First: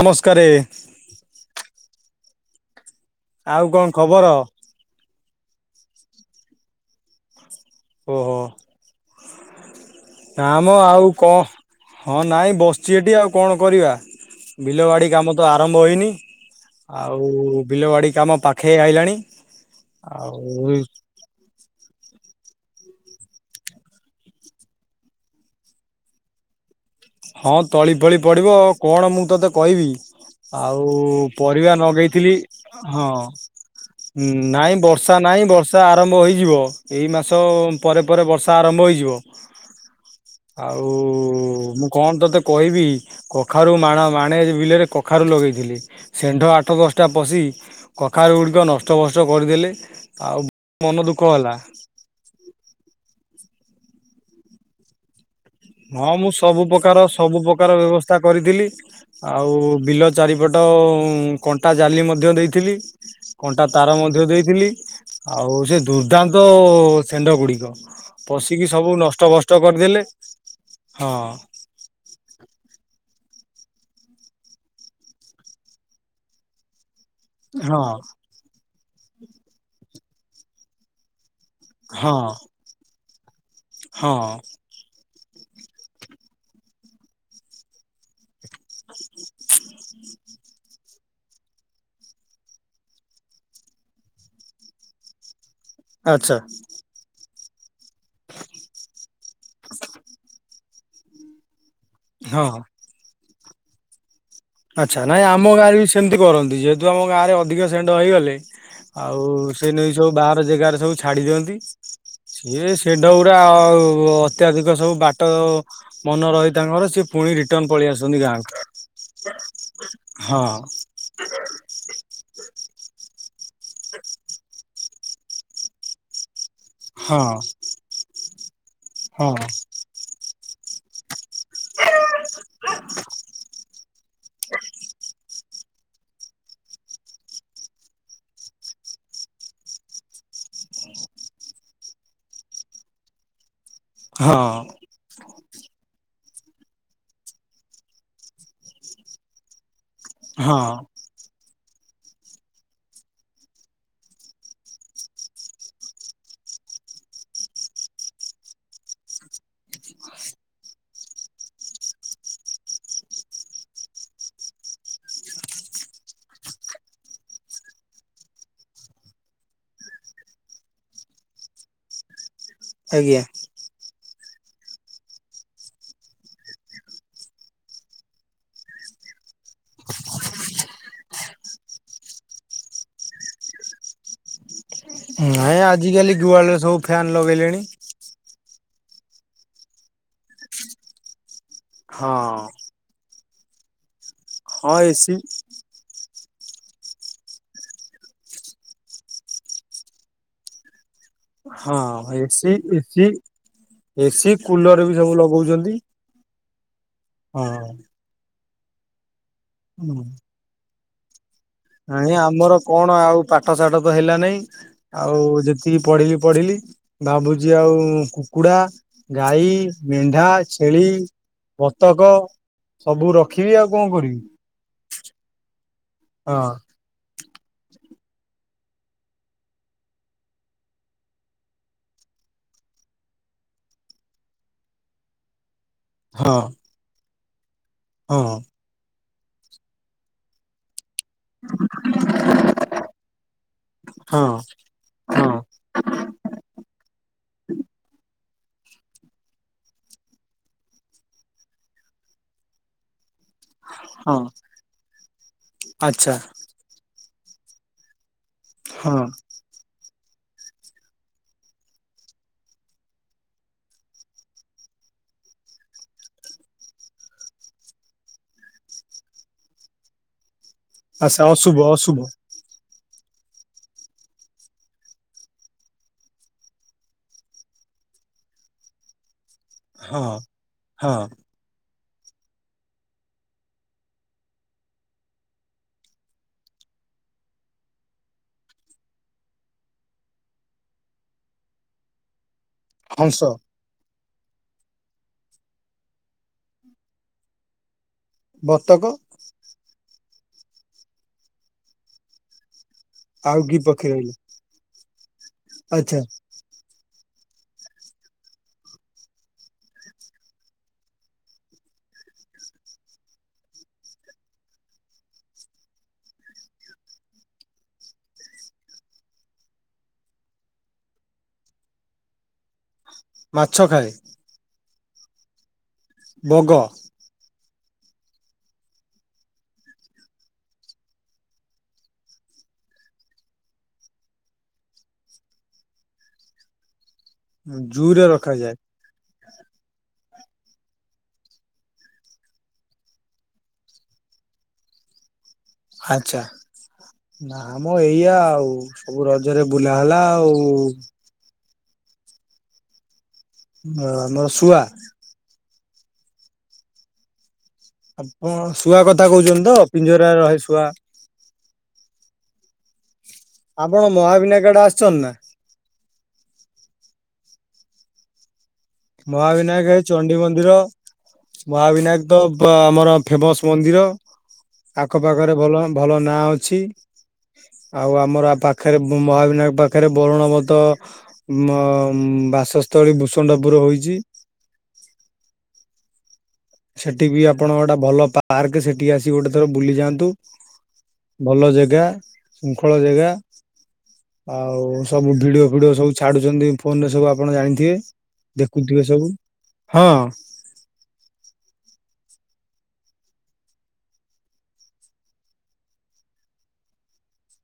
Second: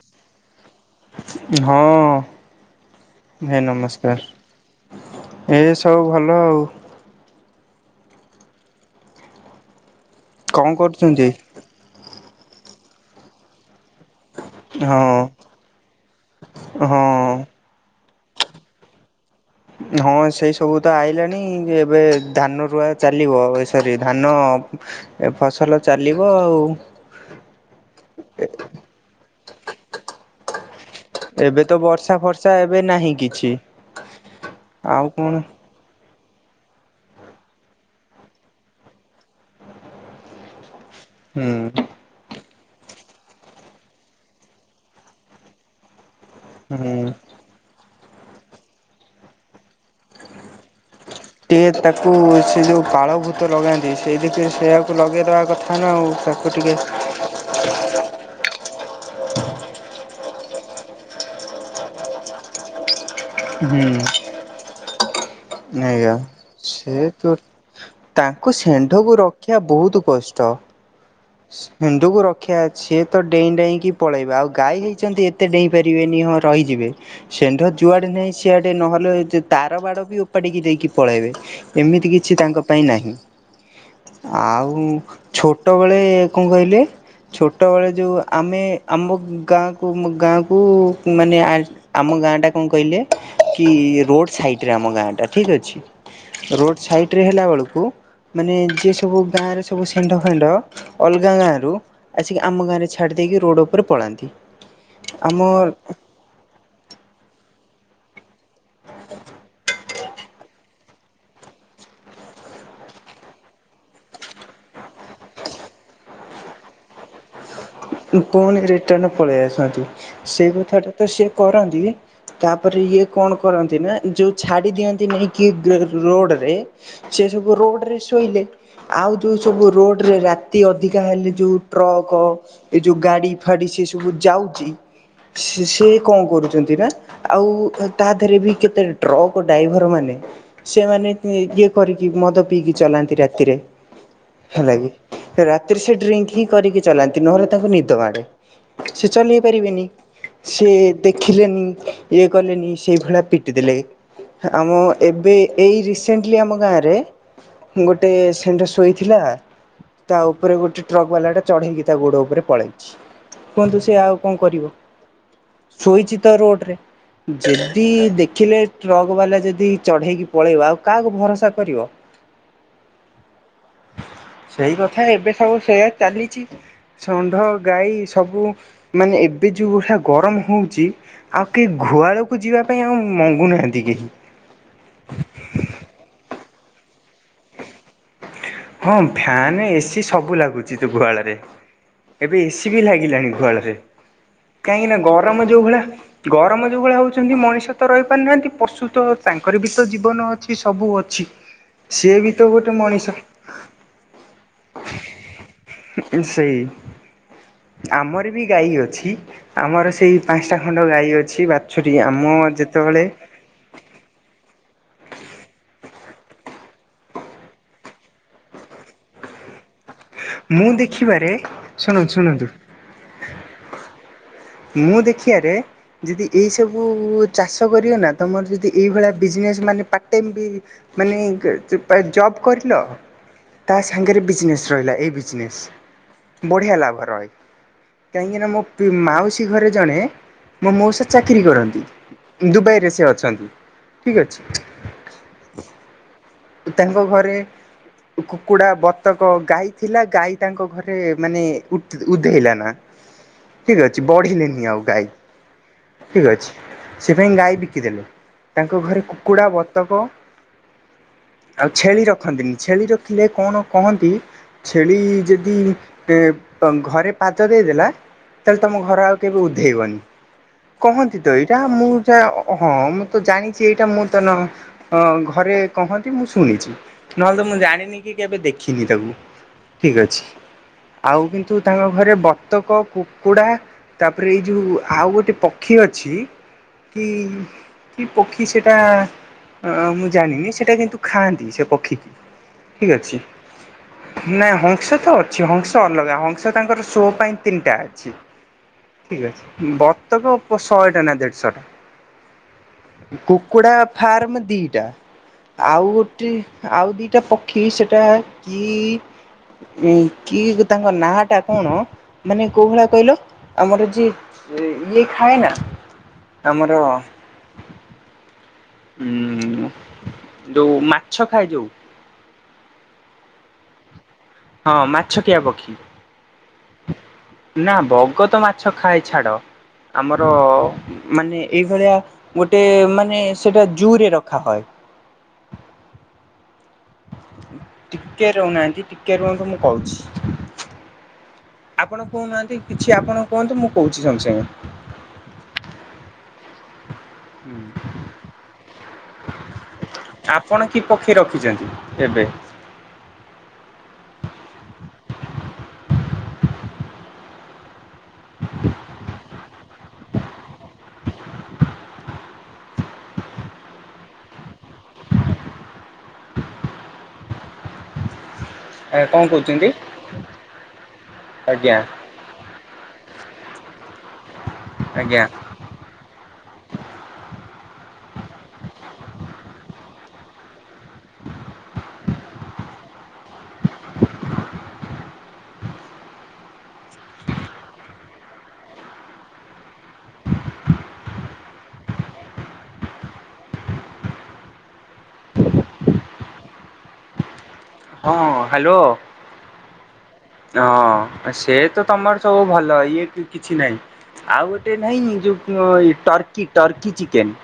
ନମସ୍କାରେ। ହଁ ଭାଇ ଆଉ କଣ ଖବର? ନମସ୍କାର। ଏସବୁ ଭଲ ଆଉ। ଓହୋ କଣ ଆମ ଆଉ କରୁଛନ୍ତି? କଣ। ହଁ ନାଇଁ ବସିଛି ଏଠି ଆଉ କଣ କରିବ ବିଲବାଡି ହଁ କାମ ତ ଆରମ୍ଭ ହେଇନି ହଁ ଆଉ ବିଲ ବାଡି କାମ ପାଖେଇ ଆଇଲାଣି। ହଁ ଆଉ ସେଇ ସବୁ ତ ଆଇଲାଣି ଏବେ। ଧାନ ରୁଆ ଚାଲିବ ଏ ସରି ଧାନ ଏ ଫସଲ ଚାଲିବ ଆଉ। ହଁ ତଳି ଫଳି ପଡିବ ଆଉ କଣ ମୁଁ ତତେ କହିବି ଆଉ। ଆଉ ଏବେ ତ ପରିବା ବର୍ଷା ନଗେଇଥିଲି ଫର୍ଷା ଏବେ ହଁ ନାହିଁ କିଛି ହୁଁ ନାଇଁ ଆଉ ବର୍ଷା କଣ ନାଇଁ ବର୍ଷା ଆରମ୍ଭ ହେଇ ଯିବ ଏଇ ମାସ ପରେ ପରେ ବର୍ଷା ଆରମ୍ଭ ହେଇଯିବ ଆଉ। ହୁଁ। ମୁଁ କଣ ତତେ କହିବି କଖାରୁ ମାଣ ମାଣେ ବିଲେରେ କଖାରୁ ଲଗେଇଥିଲି। ଷେଣ୍ଢ ଆଠ ଦଶଟା ହୁଁ ପଶିକି କଖାରୁ କୁଡ଼ିକ ନଷ୍ଟ ବଷ୍ଟ କରିଦେଲେ ଆଉ ମନ ଦୁଃଖ ହେଲା ଟିକେ ତାକୁ ସେ ଯୋଉ ପାଳ ଭୂତ ଲଗାନ୍ତି ସେଇଥିରେ ସେୟାକୁ ଲଗେଇଦବା କଥା। ନା ଆଉ ହଁ ମୁଁ ତାକୁ ସବୁ ଟିକେ ପ୍ରକାର ସବୁ ପ୍ରକାର ବ୍ୟବସ୍ଥା କରିଥିଲି। ଆଉ ବିଲ ଚାରିପଟ କଣ୍ଟା ଜାଲି ମଧ୍ୟ ଦେଇଥିଲି। କଣ୍ଟା ତାର ମଧ୍ୟ ଦେଇଥିଲି। ଆଉ ସେ ନାଇ ଆଜ୍ଞା ଦୁର୍ଦ୍ଦାନ୍ତ ସେ ଷେଣ୍ଢ ତ ଗୁଡିକ। ତାଙ୍କୁ ପଶିକି ସବୁ ଷେଣ୍ଢକୁ ନଷ୍ଟଭଷ୍ଟ ରଖିବା ବହୁତ୍ କରିଦେଲେ କଷ୍ଟ। ହଁ ଷେଣ୍ଢକୁ ରକ୍ଷା ଅଛି ସେତ ଡେଇଁ ଡେଇଁକି ପଳେଇବେ ଆଉ ଗାଈ ହେଇଛନ୍ତି ଏତେ ଡେଇଁ ପାରିବେନି ହଁ ରହିଯିବେ। ଷେଣ୍ଢ ହଁ ଯୁଆଡେ ନାହିଁ ସିଆଡେ ନହେଲେ ତାର ବାଡ଼ ବି ଉପାଡିକି ଦେଇକି ପଳାଇବେ। ଏମିତି ହଁ କିଛି ତାଙ୍କ ପାଇଁ ନାହିଁ ହଁ ଆଉ। ଛୋଟବେଳେ କଣ କହିଲେ ଛୋଟବେଳେ ଯୋଉ ଆମେ ଆମ ଗାଁକୁ ଗାଁକୁ ମାନେ ଆ ଆମ ଗାଁଟା କଣ କହିଲେ କି ରୋଡ ସାଇଟିରେ ଆମ ଗାଁଟା। ଠିକ୍ ଅଛି ଆଚ୍ଛା ରୋଡ୍ ସାଇଟିରେ ହେଲା ବେଳକୁ ମାନେ ଯିଏ ସବୁ ଗାଁ ରେ ସବୁ ଷେଣ୍ଢ ଫେଣ୍ଡ ଅଲଗା ଗାଁ ରୁ। ଆସିକି ହଁ। ଆମ ଗାଁରେ ଛାଡି ଦେଇକି ରୋଡ୍ ଉପରେ ପଳାନ୍ତି। ଆଚ୍ଛା ନାଇଁ ଆମ ଗାଁରେ ବି ସେମିତି କରନ୍ତି। ଯେହେତୁ ଆମ ଗାଁ ରେ ଅଧିକ ଷେଣ୍ଢ ହେଇଗଲେ ଆଉ ସେ ନେଇକି ସବୁ ବାହାର ଜାଗାରେ ସବୁ ଛାଡି ଦିଅନ୍ତି। ସିଏ ଷେଣ୍ଢ ଗୁଡା ଆଉ ଅତ୍ୟାଧିକ ସବୁ ବାଟ ମାନେ ରହେ ତାଙ୍କର ସି ଫୁଣି ଫୁଣି ରିଟନ ପଳେଇ ଆସନ୍ତି ହଁ ସେଇ କଥା ଟା ତ ସିଏ କରନ୍ତି ତାପରେ ଏଇ କଣ କରନ୍ତି ନା ଯୋଉ ଛାଡ଼ି ଦିଅନ୍ତି ନେଇକି ରୋଡରେ ହଁ ସେ ସବୁ ରୋଡ୍ ରେ ଶୋଇଲେ ଆଉ ଯୋଉ ହଁ ସବୁ ରୋଡରେ ରାତି ଅଧିକା ହେଲେ ଯୋଉ ଟ୍ରକ ଏ ଯୋଉ ଗାଡ଼ି ଫାଡି ସେ ସବୁ ଯାଉଚି ସେ କଣ କରୁଚନ୍ତି ନା ଆଉ ତା ଦେହରେ ବି କେତେ ଟ୍ରକ୍ ଡ୍ରାଇଭର ମାନେ ସେମାନେ ଇଏ କରିକି ମଦ ପିଇକି ଚଲାନ୍ତି ରାତିରେ ହଁ ହେଲା କିି ରାତିରେ ସେ ଡ୍ରିଙ୍କ ହିଁ କରିକି ଚଲାନ୍ତି ନହେଲେ ତାଙ୍କୁ ନିଦ ମାଡ଼େ ସେ ଚଲେଇ ପାରିବେନି ସେ ହଁ ଦେଖିଲେନି ଇଏ କଲେ ନି ସେ ଭଳିଆ ପିଟିିଦେଲେ। ଆମ ଏବେ ଏଇ ରିସେଣ୍ଟଲି ଆମ ଗାଁରେ ଗୋଟେ ଷେଣ୍ଢ ଶୋଇଥିଲା ତା ଉପରେ ଗୋଟେ ଟ୍ରକ୍ ବାଲା ଟା ଚଢେଇକି ତା ଗୋଡ ଉପରେ ପଳେଇଛି କୁହନ୍ତୁ ସେ ଆଉ କଣ କରିବ ଶୋଇଛି ତ ରୋଡରେ। ଯଦି ଦେଖିଲେ ଟ୍ରକ ବାଲା ଯଦି ଚଢେଇକି ପଳେଇବା ଆଉ କାହାକୁ ଭରସା କରିବ। [inaudible] ଆଜ୍ଞା। ସେଇ କଥା ଏବେ ସବୁ ସେଇଆ ଚାଲିଛି। ଷଣ୍ଢ ଗାଈ ସବୁ ମାନେ ଏବେ ଯୋଉ ଭଳିଆ ଗରମ ହୋଉଚି ଆଉ କେହି ଘୁଆଳକୁ ଯିବା ପାଇଁ ଆଉ ମଙ୍ଗୁନାହାଁନ୍ତି କେହି। ନାଇଁ ଆଜିକାଲି ଘୁଆଳେ ସବୁ ଫ୍ୟାନ୍ ଲଗେଇଲେଣି। ହଁ ଫ୍ୟାନେ ଏସିି ସବୁ ଲାଗୁଚି ତ ଘୁଆଳରେ ହଁ ଏବେ ଏସିି ବି ଲାଗିଲାଣି। ହଁ କାହିଁକି ନା ଏସି ଗରମ ଯୋଉ ଭଳିଆ ଗରମ ଯେଉଁ ଭଳିଆ ହେଉଛନ୍ତି, ମଣିଷ ତ ରହିପାରୁନାହାନ୍ତି, ପଶୁ ତ ତାଙ୍କର ବି ତ ଜୀବନ ଅଛି ସବୁ ଅ ଛି ହଁ ସିଏ ବି ତ ଏସି ଗୋଟେ ଏସି ମଣିଷ। ଏସି, କୁଲର ବି ସବୁ ଲଗଉଛନ୍ତି। ସେଇ ହଁ। ଆମର ବି ଗାଈ ଅଛି। ଆମର ସେଇ ପାଞ୍ଚଟା ଖଣ୍ଡ ଗାଈ ଅ ନାଇ, ଆମର କଣ ଆଉ ପାଠ ସାଠ ତ ହେଲା ନାଇଁ ଆଉ ଯେତିକି ପଢିଲି ପଢିଲି ଭାବୁଛି ଆଉ କୁକୁଡ଼ା, ଗାଈ ମେଣ୍ଢା, ମୁଁ ଛେଳି, ଦେଖିବାରେ ଶୁଣନ୍ତୁ ବତକ ଶୁଣନ୍ତୁ ସବୁ ରଖିବି ଆଉ କଣ କରିବି? ମୁଁ ଦେଖିବାରେ ଯଦି ହଁ ଏଇ ସବୁ ଚାଷ କରିବେ ନା ତମ ମୋର ଯଦି ଏଇ ଭଳିଆ ବିଜନେସ୍ ମାନେ ପାର୍ଟ ଟାଇମ୍ ବି ମାନେ ଜବ୍ କରିଲ ତା ସାଙ୍ଗରେ ବିଜନେସ୍ ରହିଲା, ଏଇ ବିଜନେସ୍ ହଁ ବଢ଼ିଆ ଲାଭ ରହେ। ହଁ କାହିଁକି ନା ମୋ ପିଉ ମାଉସୀ ଘରେ ଜଣେ ମୋ ମୋଉସା ଚାକିରୀ କରନ୍ତି, ଦୁବାଇରେ ସେ ଅଛନ୍ତି, ଠିକ୍ ହଁ ଅଛି। ହଁ ତାଙ୍କ ଘରେ କୁକୁଡା, ବତକ, ଗାଈ ଥିଲା ଗାଈ ତାଙ୍କ ଘରେ ମାନେ ଉଠ ଉଧେଇଲା ନା। ଠିକ ଅଛି, ହଁ ବଢିଲେନି ଆଉ ଗାଈ, ଆଚ୍ଛା ଠିକ ଅଛି। ସେପାଇଁ ଗାଈ ବିକିଦେଲେ। ତାଙ୍କ ଘରେ ହଁ କୁକୁଡ଼ା, ବତକ ଆଉ ଛେଳି ରଖନ୍ତିନି ଛେଳି ରଖିଲେ କଣ କହନ୍ତି ଛେଳି ଯଦି ଘରେ ପାଦ ଦେଇଦେଲା ତାହେଲେ ତମ ଘର ଆଉ କେବେ ଉଦ୍ଧେଇବନି, କହନ୍ତି ଆଚ୍ଛା ତ ଏଇଟା ଅଶୁଭ ମୁଁ ଅଶୁଭ ଯାହା ଅ ହଁ, ମୁଁ ତ ଜାଣିଛି ଏଇଟା ମୁଁ ତ ନ ଘରେ କହନ୍ତି ମୁଁ ଶୁଣିଛି ନହେଲେ ତ ମୁଁ ଜାଣିନି କି କେବେ ଦେଖିନି ତାକୁ ଠିକ ହଁ ଅଛି ହଁ ଆଉ କିନ୍ତୁ ତାଙ୍କ ଘରେ ବତକ, କୁକୁଡ଼ା ତାପରେ ଏଇ ଯୋଉ ଆଉ ଗୋଟେ ପକ୍ଷୀ ଅଛି କି କି ପକ୍ଷୀ ସେଟା। ଅ ମୁଁ ଜାଣିନି ସେଟା କିନ୍ତୁ ଖାଆନ୍ତି ସେ ପକ୍ଷୀ କି ଠିକ ହଂସ ଅଛି। ନାଇଁ ହଂସ ତ ଅଛି ହଂସ ଅଲଗା ହଂସ ତାଙ୍କର ଶୋ ପାଇଁ ତିନିଟା। ଛି ବତକ ଠିକ ଅଛି ବତକ ପ ଶହେଟା ନା ଦେଢଶ ଟା। ଆଉ କି କୁକୁଡା ପକ୍ଷୀ ରହିଲେ ଫାର୍ମ ଦିଟା ଆଉ ଆଚ୍ଛା ଗୋଟେ। ଆଉ ଦିଟା ପକ୍ଷୀ ସେଟା କି। ଇଁ କି ତାଙ୍କ ନାଁ ଟା କଣ ମାନେ କୋଉ ଭଳିଆ କହିଲ ଆମର ଯିଏ ଇ ଇଏ ଖାଏ ନା ଆମର। ଉଁ ଯୋଉ ମାଛ ଖାଏ ଯୋଉ। ମାଛ ଖାଏ। ହଁ ମାଛ ଖିଆ ପକ୍ଷୀ। ବଗ। ନା ବଗ ତ ମାଛ ଖାଏ ଛାଡ। ଆମର ମାନେ ଏଇଭଳିଆ ଗୋଟେ ମାନେ ସେଇଟା ଜୁରେ ରଖା ହଏ। ଜୁରେ ଟିକେ ରଖାଯାଏ। ରହୁନାହାନ୍ତି ଟିକେ ରୁହନ୍ତୁ ମୁଁ କହୁଛି। ଆପଣ କହୁନାହାନ୍ତି କିଛି ଆପଣ କୁହନ୍ତୁ ମୁଁ କହୁଛି ସାଙ୍ଗସାଙ୍ଗେ। ଆଚ୍ଛା। ନାମ ଏଇଆ ଆଉ ସବୁ ରଜରେ ବୁଲାହେଲା ଆଉ। ଯାଆନ୍ତୁ ଏବେ। ବ ଆମର ଶୁଆ। ଆପଣ ଶୁଆ କଥା କହୁଛନ୍ତି ତ ପିଞ୍ଜରାରେ ରହେ ଶୁଆ। ଆପଣ ମହାବିନାୟକ ଆଡେ ଆସିଛନ୍ତି ନା? କଣ କହୁଛନ୍ତି ମହାବିନାୟକ ଏ ଚଣ୍ଡି ମନ୍ଦିର ଆଜ୍ଞା ମହାବିନାୟକ ପ ତ ଆମର। ଫେମସ ମନ୍ଦିର ଆଜ୍ଞା ଆଖପାଖରେ ଭଲ ଭଲ ନାଁ ଅଛି। ଆଉ ଆମର ପାଖରେ ମହାବିନାୟକ ପାଖରେ। ବରୁଣବତ ଉଁ ଅମ ବାସସ୍ଥଳୀ ଭୂଷଣ୍ଡ। ବୁର ହୋଇଛି। ସେଠି ବି ଆପଣ ଗୋଟେ ଭଲ ପାର୍କ ସେଠି ଆସିିକି ଗୋଟେ ଥର ବୁଲି ଯାଆନ୍ତୁ। ଭଲ ଜାଗା ଶୃଙ୍ଖଳ ଜାଗା। ଆଉ ସବୁ ଭିଡିଓ ଫିଡିଓ ସବୁ ଛାଡୁଛନ୍ତି ଫୋନ ରେ ସବୁ ଆପଣ ଜାଣି ହଁ ହାଲୋ ହଁ ହଁ ସେ ତ ତମର ସବୁ ଭଲ ଇଏ କି କିଛି ନାହିଁ। ଆଉ ଗୋଟେ ନାଇଁ ଯୋଉ ଅଁ ଏଇ ଟର୍କି ଟର୍କି ଚିକେନ।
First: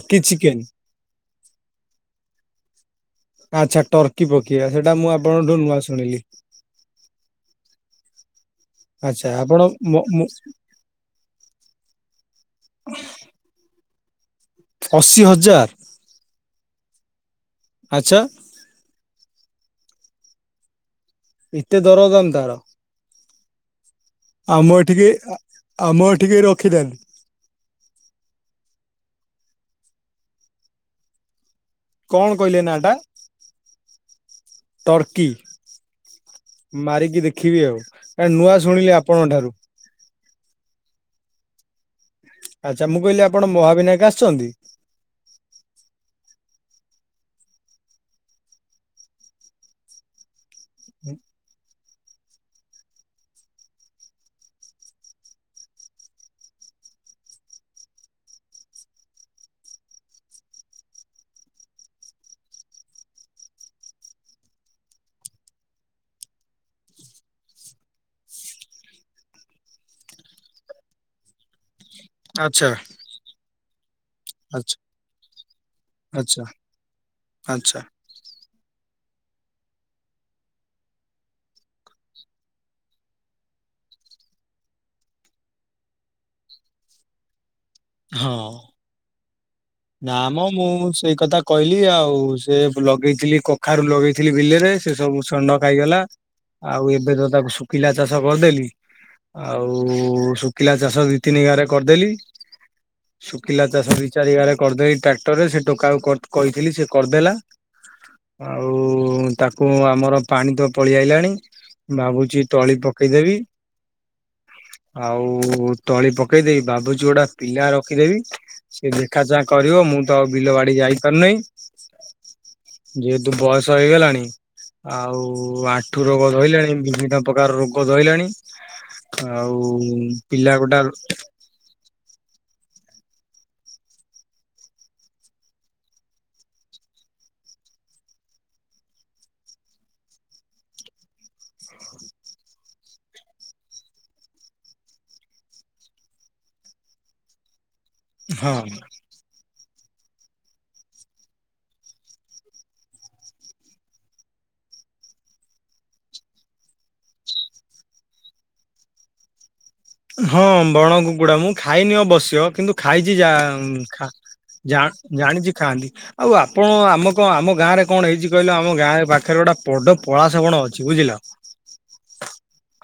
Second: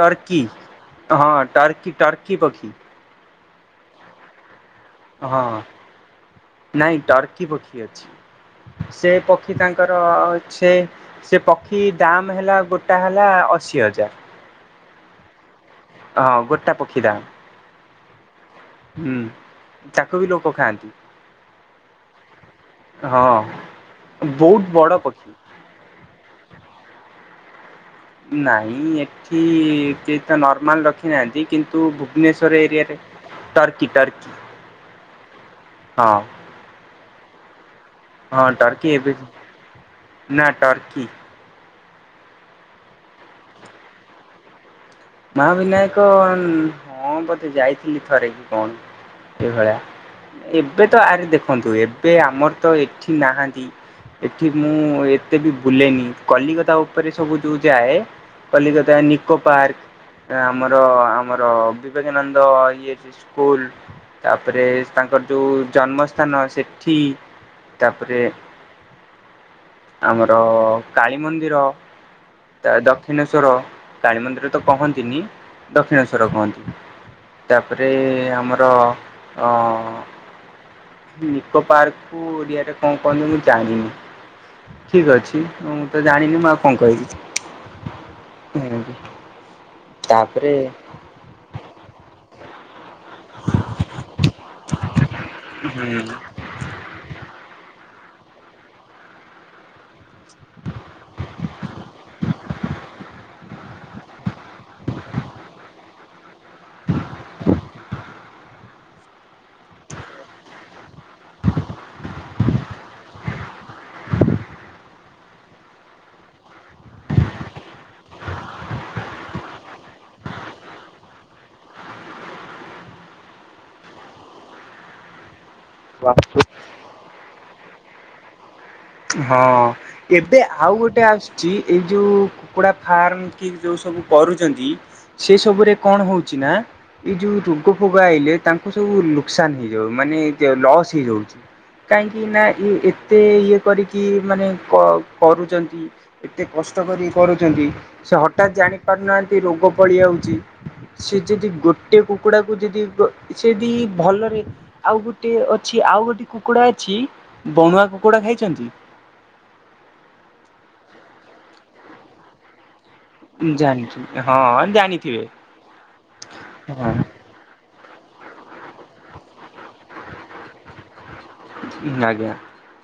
ଟର୍କି ହଁ ଟର୍କି ଟର୍କି ପକ୍ଷି। ଆଚ୍ଛା ଟର୍କି ପ ମୁଁ ହଁ ଆପଣଙ୍କଠୁ ନୂଆ ଶୁଣିଲି। ନାଇଁ ଟର୍କି ପକ୍ଷୀ ଅଛି। ସେ ଆଚ୍ଛା ପକ୍ଷୀ ଆପଣ ମ ତାଙ୍କର ମ ସେ ସେ ପକ୍ଷୀ ଦାମ ହେଲା ଗୋଟା ହେଲା ଅ ଅଶି ହଜାର ଅଶୀ ହଜାର ହଁ ଗୋଟା ପକ୍ଷୀ ଦାମ। ଆଚ୍ଛା। ହୁଁ ତାକୁ ବି ଲୋକ ଖାଆନ୍ତି। ଏତେ ଦର ଦାମ ତାର। ହଁ ବହୁତ ଆମ ବଡ ଏଠି କେହି ପକ୍ଷୀ। ଆ ଆମ ଏଠି କେହି ରଖିନାହାନ୍ତି। ନାଇଁ ଏଠି କେହି ତ ନର୍ମାଲ ରଖି ନାହାନ୍ତି କିନ ତୁ କଣ ଭୁବନେଶ୍ଵର କହିଲେ ନା ଟା ଏରିଆରେ ଟର୍କି ଟର୍କି। ଟର୍କି ହଁ ମାରିକି ଦେଖିବି ଆଉ। ଆ ହଁ ନୂଆ ଟର୍କି ଶୁଣିଲି ଏବେ ଆପଣଙ୍କ ଠାରୁ। ନା ଟର୍କି ଆଚ୍ଛା ମୁଁ କହିଲି ଆପଣ ମହାବିନାୟକ ଆସିଛନ୍ତି? ମହା ବିନାୟକ ନ ହଁ ବୋଧେ ଯାଇଥିଲି ଥରେ କି କଣ ସେଇଭଳିଆ । ଏବେ ତ ଆରେ ଦେଖନ୍ତୁ ଏବେ ଆମର ତ ଏଠି ନାହାନ୍ତି ଏଠି ମୁଁ ଏତେ ବି ବୁଲେନି କଲିକତା ଉପରେ ସବୁ ଯୋଉ ଯାଏ କଲିକତା ନିକୋ ପାର୍କ ଆମର ଆମର ବିବେକାନନ୍ଦ ଇଏ ଅଛି ସ୍କୁଲ ତାପରେ । ତାଙ୍କର ଯୋଉ ଜନ୍ମ ସ୍ଥାନ ସେଠି ତାପରେ । ଆମର କାଳୀ ମନ୍ଦିର । ଆଚ୍ଛା ତା ଦକ୍ଷିଣେଶୋର କାଳିମନ୍ଦି ତ ଆଚ୍ଛା କହନ୍ତିନି ଦକ୍ଷିଣେଶ୍ଵର ଆଚ୍ଛା କହନ୍ତି ଆଚ୍ଛା ତାପରେ ଆମର ଅଁ । ନିକୋ ପାର୍କ କୁ ଓଡିଆ ରେ କଣ କହନ୍ତି ମୁଁ ଜାଣିନି। ଠିକ ଅଛି ମୁଁ ତ ଜାଣିନି ମୁଁ ଆଉ କଣ କହିବି? ହଁ। ନା ମ ତାପରେ ମୁଁ ସେଇ କଥା କହିଲି ଆଉ ସେ ଲଗେଇଥିଲି କଖାରୁ ଲଗେଇଥିଲୀ ବିଲରେ ସେ ସବୁ ଷଣ୍ଢ ଖାଇଗଲା। ହୁଁ ଆଉ ଏବେ ତ ତାକୁ ଶୁଖିଲା ଚାଷ କରିଦେଲି ଆଉ ଶୁଖିଲା ଚାଷ ଦି ତିନି ଗାରେ କରିଦେଲି । ଶୁଖିଲା ଚାଷ ଦି ଚାରି ଗାରେ । କରିଦେଇ ଟ୍ରାକ୍ଟରେ ସେ ଟୋକା କୁ କଟ କହିଥିଲି ସେ କରିଦେଲା। ଆଉ ତାକୁ ଆମର ପାଣି ତ ପଳେଇ ଆଇଲାଣି। ଭାବୁଛି ତଳି ପକେଇଦେବି । ଆଉ ତଳି ପକେଇଦେବି ଭାବୁଛି ଗୋଟା ପିଲା ରଖିଦେବିନ। ସେ ଦେଖା ଚାହା କରିବ ମୁଁ ତ ଆଉ ବିଲ ବାଡି ଯାଇପାରୁ ନେଇ। ଯେହେତୁ ବୟସ ହେଇ ଗଲାଣି ଆଉ ଆଣ୍ଠୁରୋଗ ଧଇଲାଣି ବିଭିନ୍ନ ପ୍ରକାର ରୋଗ ଧଇଲାଣି । ହଁ ଏବେ ଆଉ ଗୋଟେ ଆସୁଛି ଏଇ ଯୋଉ କୁକୁଡ଼ା। । ଫାର୍ମ କି ଯୋଉ ସବୁ କରୁଚନ୍ତି ସେ ସବୁରେ କଣ ହଉଛି ନା । ଏଇ ଯୋଉ ରୋଗ ଫୋଗ ଆଇଲେ ତାଙ୍କୁ ସବୁ ନୁକ୍ସାନ ହେଇଯାଉ ମାନେ ଲସ୍ ହେଇଯାଉଛି । କହିଁ କିି ନା ଇ ଏତେ କରିକି ମାନେ କ କରୁଚନ୍ତି ଏତେ କଷ୍ଟ କରି କରୁଚନ୍ତି। ସେ ହଠାତ୍ ହଁ ଜାଣି ପାରୁନାହାନ୍ତି ରୋଗ ପଳିଆଉଛି। ସେ ଯଦି ଗୋଟେ କୁକୁଡାକୁ ଯଦି ଗ ସେଦି ଭଲରେ ଆଉ ଗୋଟେ ଅଛି । ଆଉ ଗୋଟେ କୁକୁଡା ଅଛି ବଣୁଆ କୁକୁଡା ଖାଇଛନ୍ତି । ହଁ ବଣ କୁକୁଡା ମୁଁ ଖାଇନି ଅବସ୍ୟ କିନ୍ତୁ ଖାଇଚି ଯା ଜାଣିଛି ହଁ ଜା ଜାଣିଥିବେ। ଜାଣିଛି ଖାଆନ୍ତି ଆଉ ଆପଣ ଆମ କ୍ଁ ଆମ ଗାଁରେ। କଣ ହେଇଛି କହିଲ ଆମ ଗାଁ ପାଖରେ ଗୋଟା । ପଡ ପଳାଶ ବଣ ଅଛି ବୁଝିଲ ଆଜ୍ଞା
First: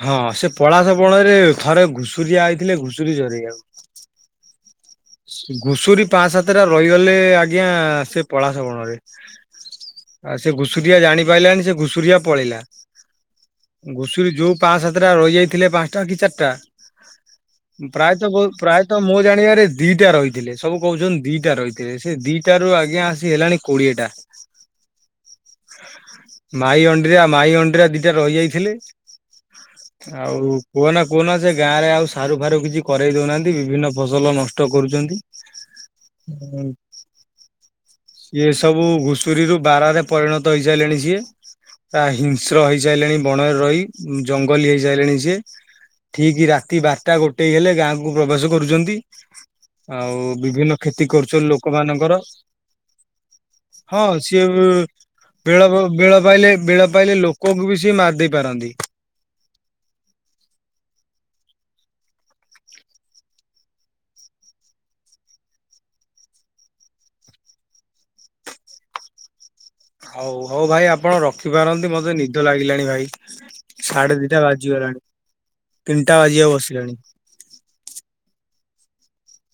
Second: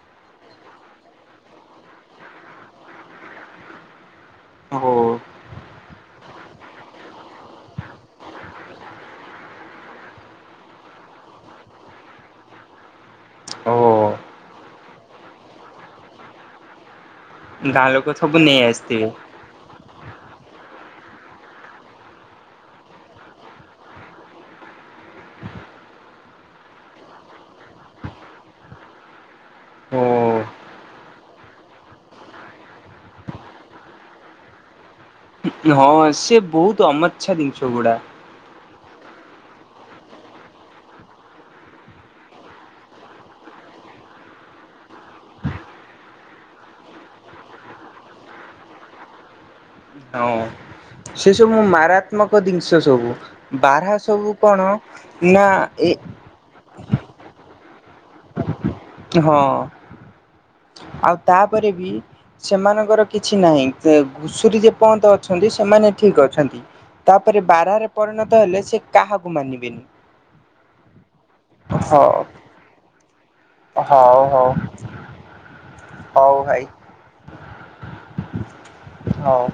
ହଁ ସେ । ପଳାସ ବଣ ରେ ଥରେ ଘୁଷୁରିଆ ଆଇ ଥିଲେ ଘୁଷୁରି ଚରେଇ ଆକୁ ଓ । ଘୁସୁରୀ ପାଁ ସାତ ସାତଟା ରହିଗଲେ ଆଜ୍ଞା ସେ ପଳାଶ ବଣରେ । ଆଉ ସେ ଘୁଷୁରିଆ ଜାଣି ପାରିଲାନି ସେ ଘୁଷୁରିଆ ପଳେଇିଲା । ଓ ଘୁଷୁରୀ ଯୋଉ ପାଆଁ ସାତଟା ରହି ଯାଇଥିଲେ ପାଞ୍ଚଟା କି ଚାରିଟା । ଗାଁ ଲୋକ ପ୍ରାୟତଃ ସବୁ ନେଇ ପ୍ରାୟତଃ ଆସିଥିବେ। ମୋ ଜାଣିବାରେ ଦିଟା ରହିଥିଲେ ସବୁ । କହୁଛନ୍ତି ଦିଟା ରହିିଥିବେ। ସେ ଦିଟା ରୁ ଆଜ୍ଞା ଆସି ହେଲାଣି କୋଡିଏଟା। ମାଇ ଅଣ୍ଡିରା ମାଇ ଅଣ୍ଡିରା ଦିଟା ରହି ଯାଇଥିଲେ ଆଉ କୁହନା କୁହନା ସେ ଗାଁରେ ଆଉ ସାରୁ ଫାରୁ କିଛି କରରେ ଦଉନାହାନ୍ତି। ବିଭିନ୍ନ ଫସଲ ନଷ୍ଟ କରୁଛନ୍ତି। ହଁ ସେ ବହୁତ ଅମାଛା ଜିନିଷ ଗୁଡା। ସିଏ ସବୁ ଘୁଷୁରୀରୁୁ ବାରାହ୍ ରେ ପରିଣତ ହେଇସାରିଲଣି ସିଏ। ହିଂସ୍ର ହେଇସାଇଲେଣି ବଣରେ ରହି ଜଙ୍ଗଲ ହେଇସାଇଲେଣି ସିଏ। ଠିକ ରାତି ବାରଟା ଗୋଟେ ହେଲେ ଗାଁକୁ ପ୍ରବେଶ କରୁଛନ୍ତି। ଆଉ ହଁ। ବିଭିନ୍ନ କ୍ଷତି ସେ କରୁଛନ୍ତି ସବୁ ଲୋକମାନଙ୍କର। ମାରାତ୍ମକ ଜିନିଷ ସବୁ ବାରହା ହଁ ସବୁ ସିଏ କଣ ନା ବେଳ ଏ ବେଳ ପାଇଲେ ବେଳ ପାଇଲେ ଲୋକଙ୍କୁ ବି ସିଏ ମାରି ଦେଇ ପାରନ୍ତି। ହଁ। ଆଉ ତାପରେ ବି ସେମାନଙ୍କର କିଛି ନାହିଁ ଘୁଷୁରୀ ଯେ ପର୍ଯ୍ୟନ୍ତ ଅଛନ୍ତି ସେମାନେ ଠିକ ଅଛନ୍ତି ତାପରେ ବାରାହ୍ ରେ ପରିଣତ ହେଲେ ସେ କାହାକୁ ମାନିବେନି। ହଉ ହଉ ଭାଇ ଆପଣ ରଖିପାରନ୍ତ, ହଉ ମତେ ନିଦ ଲାଗିଲାଣି ଭାଇ। ସାଢେ ହଉ ଦିଟା ହଉ ବାଜିଗଲାଣି ତିନିଟା ହଉ ବାଜିବା ଭାଇ ବସିଲାଣି। ହଉ।